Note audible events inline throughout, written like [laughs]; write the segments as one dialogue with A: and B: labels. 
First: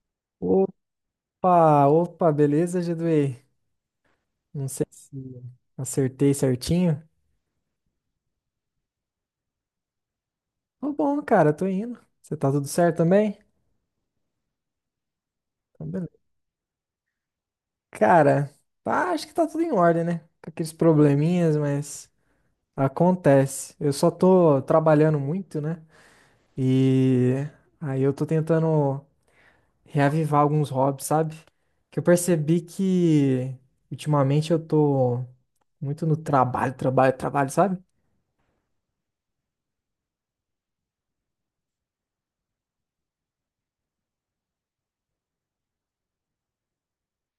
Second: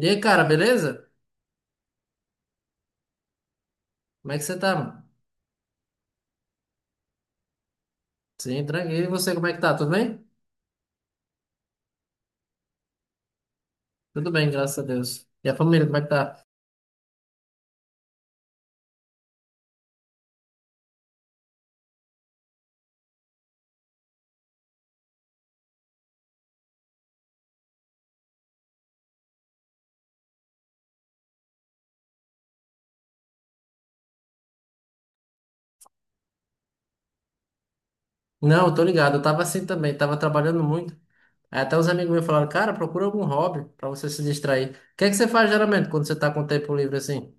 A: E aí, cara,
B: Opa,
A: beleza?
B: opa, beleza, Geduei?
A: Como é que você
B: Não
A: tá,
B: sei
A: mano?
B: se acertei certinho.
A: Sim, tranquilo. E você, como é que tá? Tudo bem?
B: Tô bom, cara, tô indo. Você tá tudo certo também?
A: Tudo bem, graças a Deus. E a família,
B: Então,
A: como é que
B: beleza.
A: tá?
B: Cara, acho que tá tudo em ordem, né? Com aqueles probleminhas, mas acontece. Eu só tô trabalhando muito, né? E aí eu tô tentando reavivar alguns hobbies, sabe? Que eu percebi que ultimamente eu tô muito no trabalho, trabalho, trabalho, sabe?
A: Não, eu tô ligado. Eu tava assim também, tava trabalhando muito. Aí até os amigos meus falaram, cara, procura algum hobby pra você se distrair. O que é que você faz geralmente quando você tá com tempo livre assim?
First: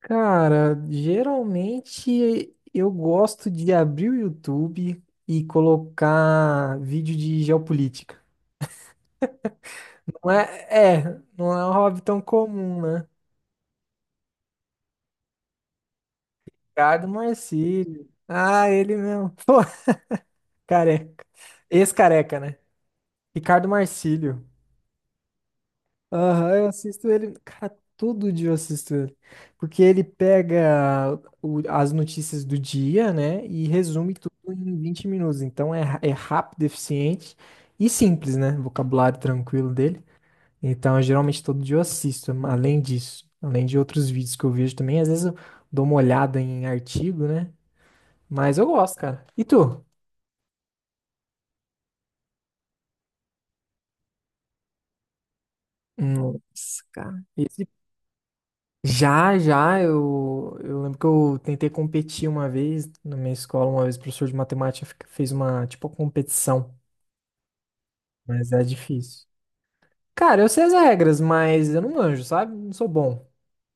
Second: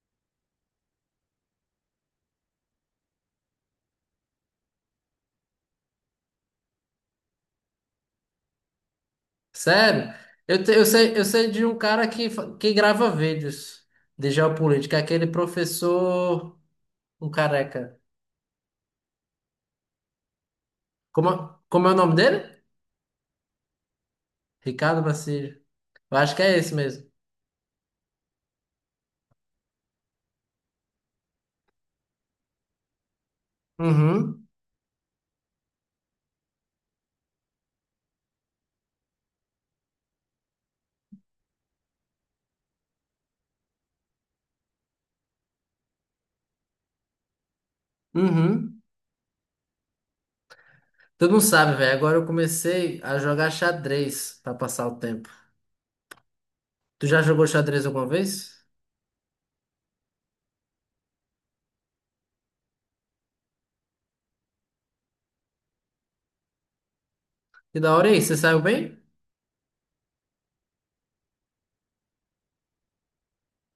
B: Cara, geralmente eu gosto de abrir o YouTube e colocar vídeo de geopolítica.
A: Sério?
B: Não
A: Eu, te- eu
B: é,
A: sei,
B: é,
A: eu sei
B: não
A: de
B: é um
A: um
B: hobby
A: cara
B: tão
A: que, que
B: comum, né?
A: grava vídeos de geopolítica, aquele professor,
B: Ricardo
A: um careca.
B: Marcílio. Ah, ele mesmo. [laughs] Pô, careca.
A: Como, como é o nome dele?
B: Ex-careca, né? Ricardo Marcílio.
A: Ricardo Bacilli. Eu acho que é
B: Aham, eu
A: esse
B: assisto
A: mesmo.
B: ele, cara, todo dia eu assisto ele. Porque ele pega as notícias do dia, né, e resume tudo
A: Uhum.
B: em 20 minutos. Então é rápido, eficiente e simples, né? Vocabulário tranquilo dele. Então, geralmente todo dia eu assisto, além disso, além de outros vídeos que eu vejo também. Às vezes eu dou uma olhada em artigo, né? Mas eu
A: Uhum.
B: gosto, cara. E tu?
A: Tu não sabe, velho. Agora eu comecei a jogar xadrez pra passar o tempo.
B: Nossa,
A: Tu já
B: cara.
A: jogou
B: Esse
A: xadrez alguma vez?
B: Já, já, eu lembro que eu tentei competir uma vez na minha escola, uma vez o professor de matemática fez uma, tipo, uma competição,
A: Que da hora, aí você
B: mas
A: saiu
B: é
A: bem?
B: difícil. Cara, eu sei as regras, mas eu não manjo, sabe? Não sou bom.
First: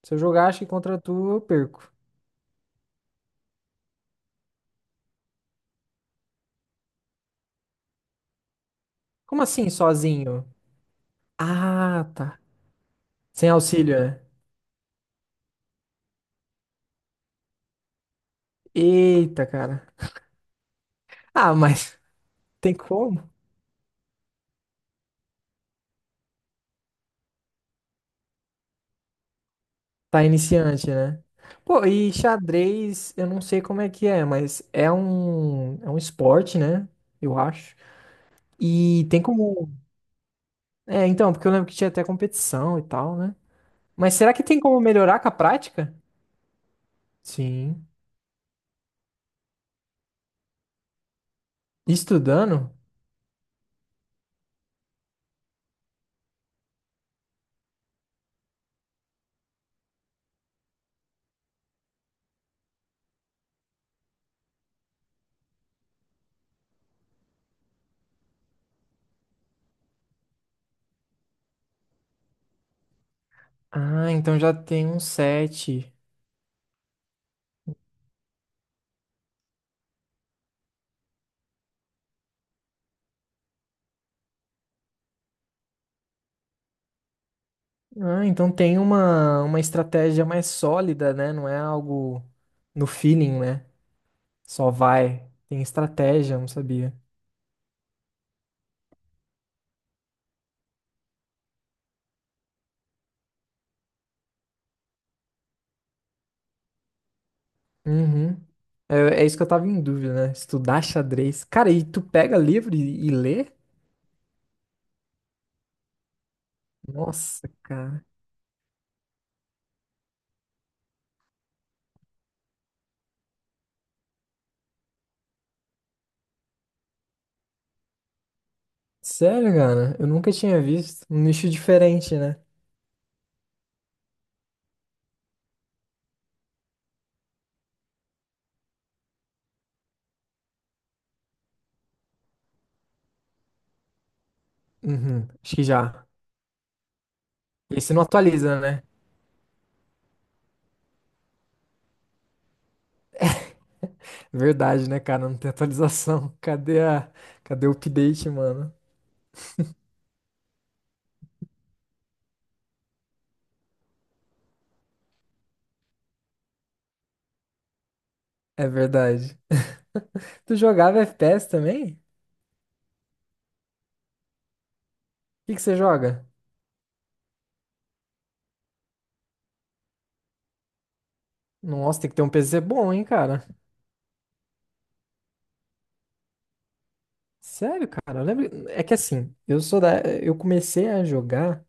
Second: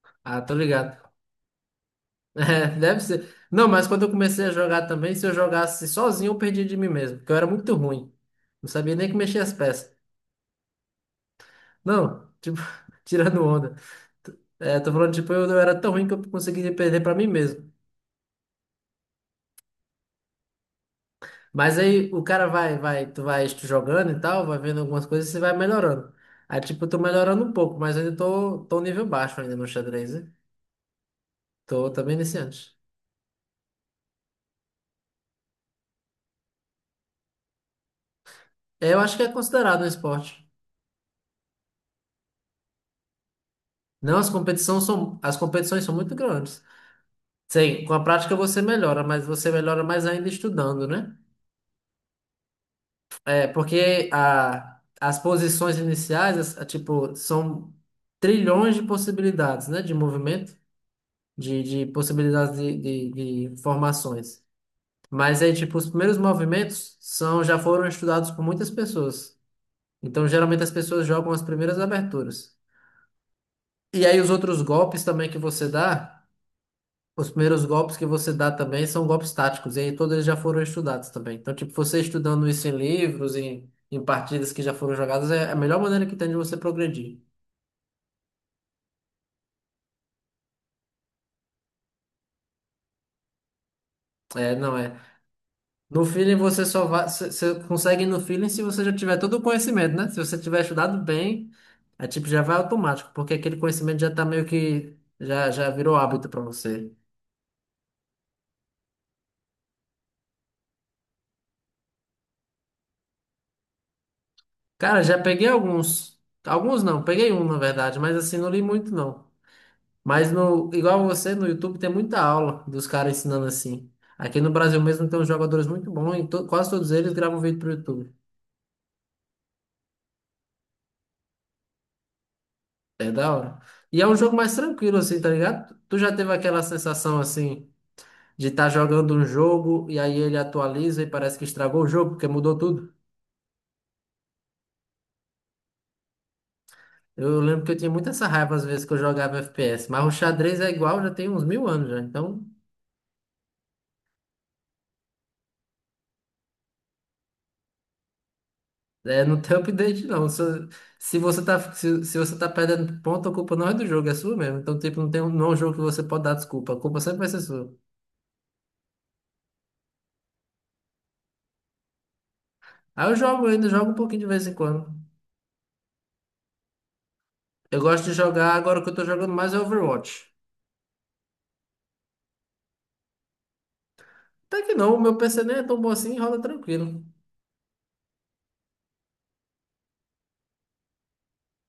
B: Se eu
A: Ah,
B: jogar,
A: tô
B: acho que
A: ligado.
B: contra
A: [laughs]
B: tu, eu perco.
A: É, deve ser. Não, mas quando eu comecei a jogar também, se eu jogasse sozinho, eu perdia de mim mesmo, porque eu era muito ruim. Não sabia nem que mexia
B: Como
A: as
B: assim,
A: peças.
B: sozinho? Ah,
A: Não,
B: tá.
A: tipo, [laughs] tirando
B: Sem
A: onda.
B: auxílio, né?
A: É, tô falando, tipo, eu era tão ruim que eu conseguia perder pra mim mesmo.
B: Eita, cara. Ah,
A: Mas
B: mas
A: aí o
B: [laughs]
A: cara
B: tem
A: vai, vai, tu
B: como?
A: vai jogando e tal, vai vendo algumas coisas e você vai melhorando. Aí, tipo, eu tô melhorando um pouco, mas ainda tô um nível baixo ainda no xadrez,
B: Tá
A: né?
B: iniciante, né? Pô,
A: Tô
B: e
A: também iniciante.
B: xadrez, eu não sei como é que é, mas é um esporte, né? Eu acho.
A: É, eu
B: E
A: acho
B: tem
A: que é
B: como.
A: considerado um esporte.
B: É, então, porque eu lembro que tinha até competição e tal, né? Mas
A: Não,
B: será que tem como melhorar com a
A: as competições são
B: prática?
A: muito grandes. Sim,
B: Sim.
A: com a prática você melhora, mas você melhora mais ainda estudando, né?
B: Estudando?
A: É, porque as posições iniciais, tipo, são trilhões de possibilidades, né? De movimento, de possibilidades de formações. Mas aí, tipo, os primeiros movimentos são já foram estudados por muitas pessoas. Então, geralmente as pessoas jogam as primeiras aberturas. E
B: Ah,
A: aí os
B: então já
A: outros
B: tem um
A: golpes também que você
B: set.
A: dá, os primeiros golpes que você dá também são golpes táticos, e aí todos eles já foram estudados também. Então, tipo, você estudando isso em livros, em partidas que já foram jogadas, é a melhor maneira que tem de você progredir.
B: Ah, então tem uma estratégia mais sólida, né? Não é algo no feeling, né?
A: É,
B: Só
A: não é.
B: vai. Tem
A: No feeling
B: estratégia, não
A: você só
B: sabia.
A: vai, você consegue no feeling se você já tiver todo o conhecimento, né? Se você tiver estudado bem, é tipo já vai automático, porque aquele conhecimento já tá meio que já virou hábito pra você.
B: Uhum. É isso que eu tava em dúvida, né? Estudar xadrez. Cara, e tu pega livro e lê?
A: Cara, já peguei alguns, alguns não, peguei um
B: Nossa,
A: na verdade,
B: cara.
A: mas assim não li muito não. Mas no igual você no YouTube tem muita aula dos caras ensinando assim. Aqui no Brasil mesmo tem uns jogadores muito bons e quase todos eles gravam vídeo pro YouTube.
B: Sério, cara? Eu nunca tinha visto. Um nicho diferente, né?
A: É da hora. E é um jogo mais tranquilo assim, tá ligado? Tu já teve aquela sensação assim de estar jogando um jogo e aí ele atualiza e parece que estragou o jogo, porque mudou tudo.
B: Uhum, acho que já.
A: Eu lembro que eu tinha
B: Esse não
A: muita essa raiva
B: atualiza,
A: às vezes
B: né?
A: que eu jogava FPS, mas o xadrez é igual, já tem uns mil anos já, então
B: Verdade, né, cara? Não tem atualização. [laughs] Cadê o update, mano?
A: é, não tem [laughs] update não. Se você tá, se você tá perdendo ponto, a culpa não é do jogo, é sua mesmo. Então, tipo, não é um jogo que você pode dar desculpa, a culpa sempre vai ser sua.
B: É verdade. [laughs] Tu jogava FPS também? O
A: Aí eu ainda jogo um pouquinho de vez em quando.
B: que que você joga?
A: Eu gosto de jogar, agora que eu tô jogando mais é Overwatch.
B: Nossa, tem que ter um PC bom, hein, cara?
A: Até que não, o meu PC nem é tão bom assim, rola tranquilo.
B: Sério, cara? É que assim, Eu comecei a jogar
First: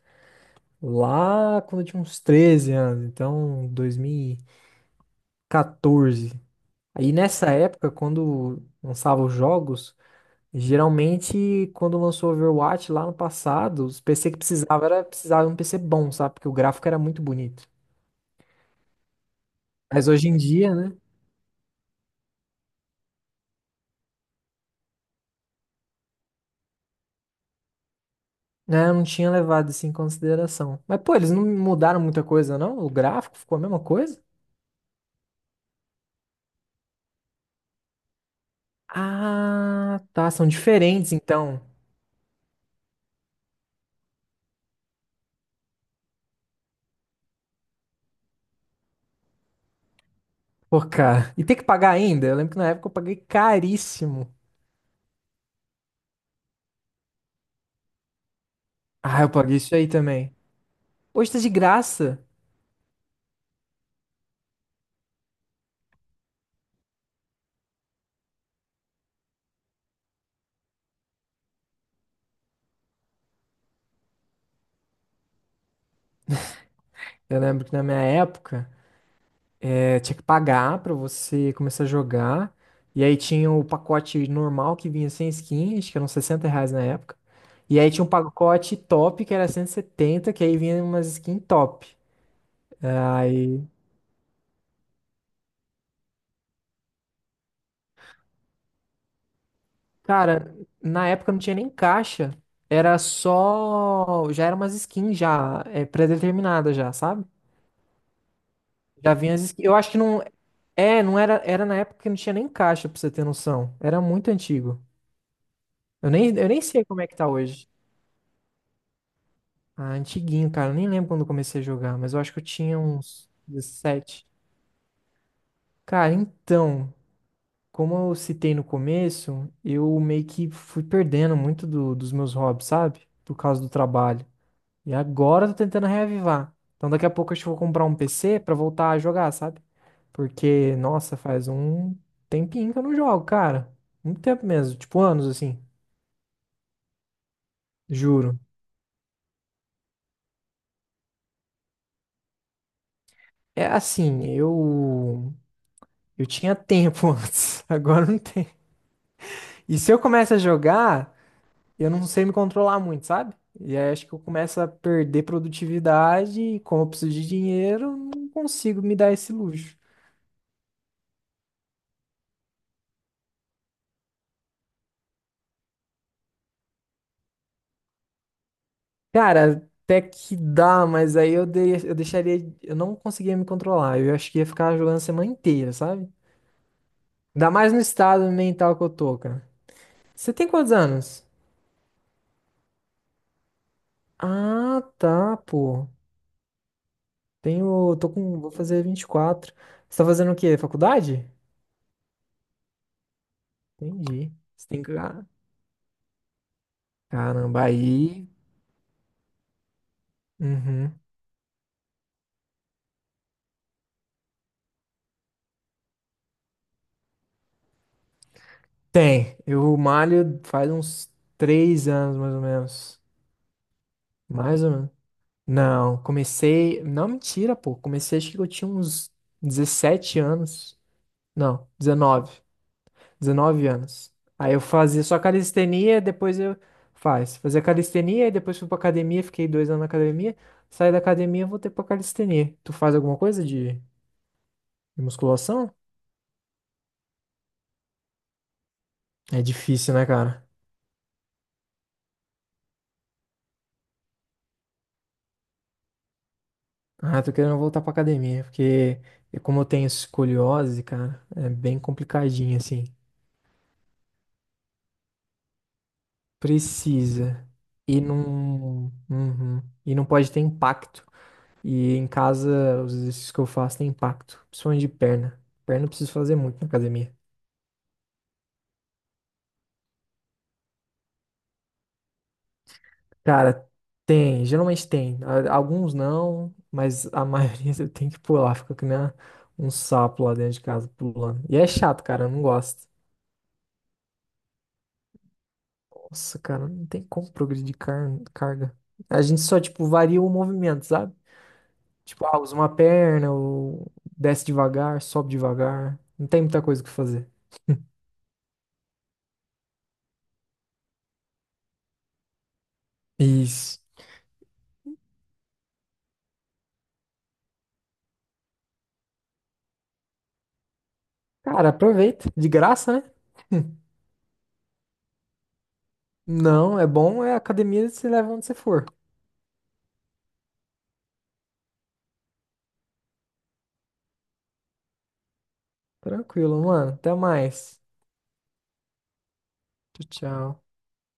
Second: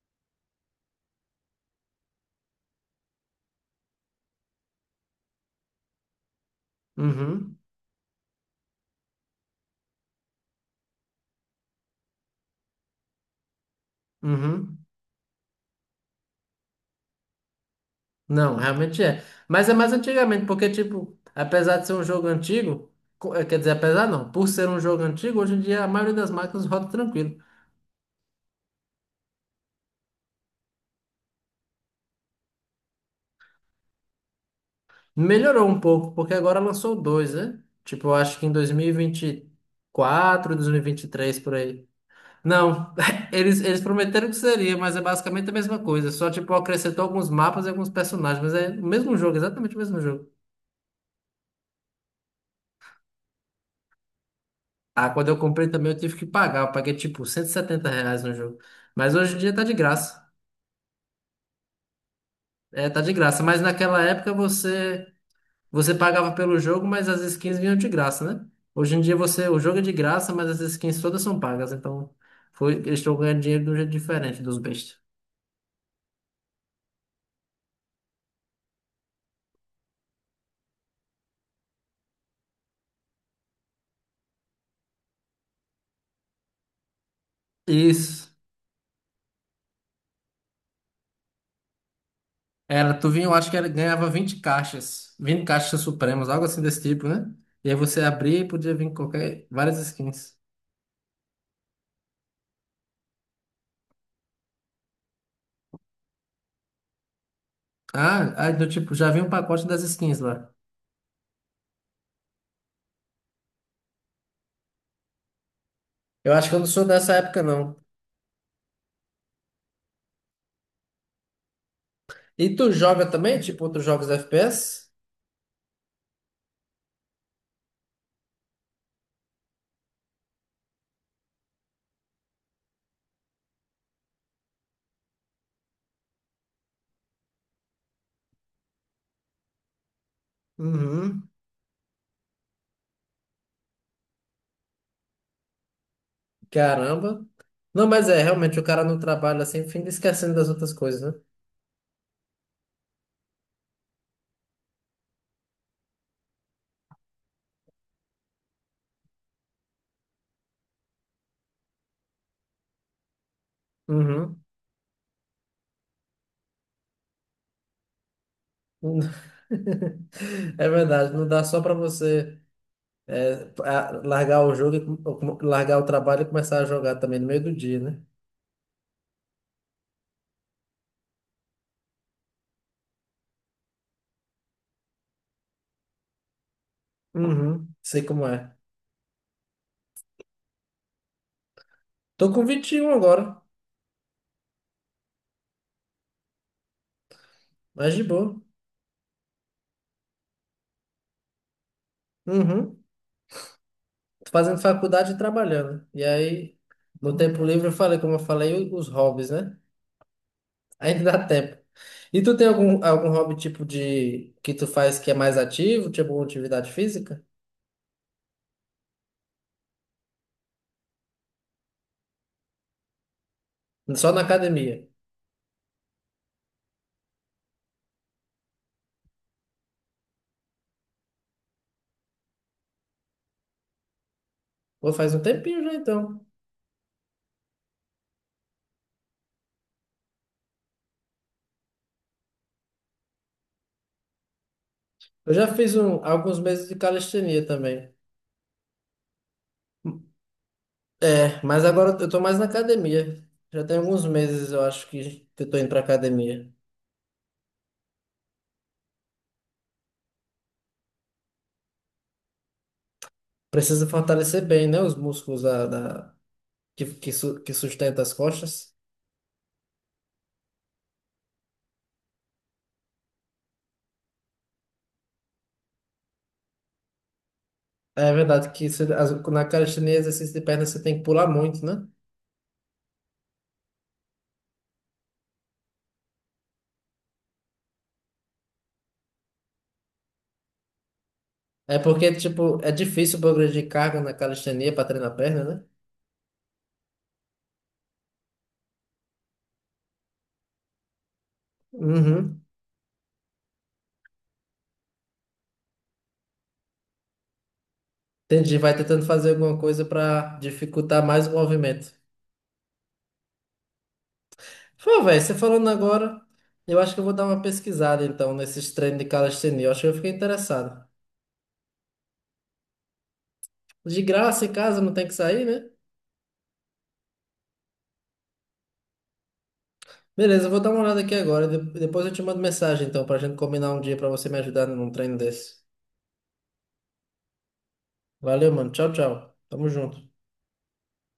B: lá quando eu tinha uns 13 anos. Então, 2014. Aí nessa
A: Uhum,
B: época, quando lançava os jogos, geralmente quando lançou o Overwatch lá no passado, os PC que
A: uhum.
B: precisava era precisava de um PC bom, sabe? Porque o gráfico era muito bonito.
A: Não, realmente é. Mas é mais
B: Mas hoje em
A: antigamente, porque,
B: dia, né?
A: tipo, apesar de ser um jogo antigo, quer dizer, apesar não, por ser um jogo antigo, hoje em dia a maioria das máquinas [laughs] roda tranquilo.
B: Né, eu não tinha levado isso em consideração. Mas, pô, eles não mudaram muita coisa, não? O gráfico ficou a mesma coisa?
A: Melhorou um pouco, porque agora lançou dois, né? Tipo, eu acho que em dois mil e vinte e
B: Ah, tá. São
A: quatro, dois mil e vinte quatro, e
B: diferentes,
A: três por
B: então.
A: aí. Não, [laughs] eles prometeram que seria, mas é basicamente a mesma coisa. Só, tipo, acrescentou alguns mapas e alguns personagens, mas é o mesmo jogo, exatamente o mesmo jogo.
B: Pô, cara. E tem que pagar ainda? Eu lembro que na época eu paguei caríssimo.
A: Ah, quando eu comprei também eu tive que pagar, eu paguei, tipo, 170 reais no jogo. Mas
B: Ah, eu
A: hoje em dia
B: paguei
A: tá de
B: isso aí
A: graça.
B: também. Hoje tá de graça.
A: É, tá de graça. Mas naquela época você pagava pelo jogo, mas as skins vinham de graça, né? Hoje em dia você o jogo é de graça, mas as skins todas são pagas. Então foi, eles estão ganhando dinheiro de um jeito diferente dos bestas.
B: Eu lembro que na minha época. É, tinha que pagar pra você começar a jogar. E aí tinha o pacote normal que vinha sem skin, acho que eram R$ 60 na época. E aí tinha um
A: Isso.
B: pacote top que era 170, que aí vinha umas skin top.
A: Era, tu vinha, eu acho que
B: Aí,
A: era, ganhava 20 caixas supremas, algo assim desse tipo, né? E aí você abria e podia vir qualquer, várias skins.
B: cara, na época não tinha nem caixa, era só, já era umas skins já, é, pré-determinadas já, sabe?
A: Ah, aí do tipo, já
B: Já
A: vinha um
B: vinha as skins.
A: pacote
B: Eu
A: das
B: acho que
A: skins
B: não,
A: lá.
B: é, não era, era na época que não tinha nem caixa, pra você ter noção. Era muito antigo. Eu nem,
A: Eu
B: eu
A: acho que eu
B: nem
A: não
B: sei
A: sou
B: como é
A: dessa
B: que tá
A: época,
B: hoje.
A: não.
B: Ah, antiguinho, cara. Eu nem lembro quando eu comecei a jogar, mas eu acho que eu
A: E tu
B: tinha
A: joga
B: uns
A: também, tipo, outros jogos
B: 17.
A: FPS?
B: Cara, então, como eu citei no começo, eu meio que fui perdendo muito dos meus hobbies, sabe? Por causa do trabalho. E agora eu tô tentando reavivar. Então daqui a pouco acho que eu vou comprar um PC pra voltar a jogar, sabe? Porque, nossa,
A: Uhum.
B: faz um tempinho que eu não jogo, cara. Muito tempo mesmo, tipo anos assim,
A: Caramba. Não, mas é,
B: juro.
A: realmente, o cara não trabalha assim, fica esquecendo das outras coisas, né?
B: É assim, eu tinha tempo [laughs] antes, agora não tem. E se eu começo a jogar, eu não sei me controlar muito, sabe? E aí acho que eu
A: Uhum.
B: começo a perder produtividade e como eu preciso de dinheiro, eu não consigo me dar esse
A: [laughs]
B: luxo.
A: É verdade, não dá só para você largar o jogo, e largar o trabalho e começar a jogar também no meio do dia, né?
B: Cara, até que dá, mas aí eu deixaria, eu não conseguia me controlar. Eu acho que ia ficar jogando a semana inteira, sabe? Ainda
A: Uhum.
B: mais no
A: Sei como
B: estado
A: é.
B: mental que eu tô, cara. Você tem quantos anos?
A: Tô com 21 agora,
B: Ah, tá, pô.
A: mas
B: Tenho,
A: de
B: tô
A: boa.
B: com, vou fazer 24. Você tá fazendo o quê? Faculdade?
A: Uhum. Tô
B: Entendi.
A: fazendo
B: Você tem que.
A: faculdade e trabalhando. E aí, no tempo
B: Caramba,
A: livre, como eu
B: aí
A: falei, os hobbies, né?
B: uhum.
A: Ainda dá tempo. E tu tem algum, algum hobby tipo de que tu faz que é mais ativo, tipo uma atividade física?
B: Tem. Eu malho faz uns 3 anos, mais ou menos.
A: Só na
B: Mais ou
A: academia.
B: menos. Não, comecei. Não, mentira, pô. Comecei, acho que eu tinha uns 17 anos. Não, 19, 19 anos. Aí eu
A: Pô,
B: fazia
A: faz um
B: só
A: tempinho já
B: calistenia,
A: então.
B: depois eu. Faz. Fazia calistenia, e depois fui pra academia, fiquei 2 anos na academia. Saí da academia, voltei pra calistenia. Tu faz alguma coisa de
A: Eu já
B: musculação?
A: fiz alguns meses de calistenia também.
B: É difícil, né, cara?
A: É, mas agora eu tô mais na academia. Já tem alguns meses, eu acho, que eu tô indo pra academia.
B: Ah, tô querendo voltar pra academia, porque como eu tenho escoliose, cara, é bem complicadinho, assim.
A: Precisa fortalecer bem, né? Os músculos que,
B: Precisa.
A: que sustenta as costas.
B: Uhum. E não pode ter impacto. E em casa, os exercícios que eu faço têm impacto, principalmente de perna. Perna eu preciso fazer muito na academia.
A: É verdade que na calistenia, exercício de perna, você tem que pular muito, né?
B: Cara, tem, geralmente tem. Alguns não, mas a maioria [laughs] eu tenho que pular, fica que nem um sapo lá dentro de casa pulando. E é
A: É
B: chato,
A: porque,
B: cara, eu não
A: tipo, é
B: gosto.
A: difícil progredir carga na calistenia para treinar a perna, né?
B: Nossa, cara, não tem como progredir de carga. A gente só, tipo, varia o movimento, sabe? Tipo,
A: Uhum.
B: usa uma perna, ou desce devagar, sobe devagar. Não tem muita coisa o que fazer.
A: Entendi. Vai tentando fazer alguma coisa para dificultar mais o movimento.
B: Isso.
A: Pô, velho, você falando agora, eu acho que eu vou dar uma pesquisada, então, nesses treinos de calistenia. Eu acho que eu fiquei interessado.
B: Cara, aproveita. De graça, né? [laughs]
A: De graça, em casa, não tem que sair, né?
B: Não, é bom, é academia, você leva onde você for.
A: Beleza, eu vou dar uma olhada aqui agora. Depois eu te mando mensagem, então, pra gente combinar um dia pra você me ajudar num treino desse.
B: Tranquilo, mano. Até mais.
A: Valeu, mano. Tchau, tchau. Tamo junto.
B: Tchau, tchau.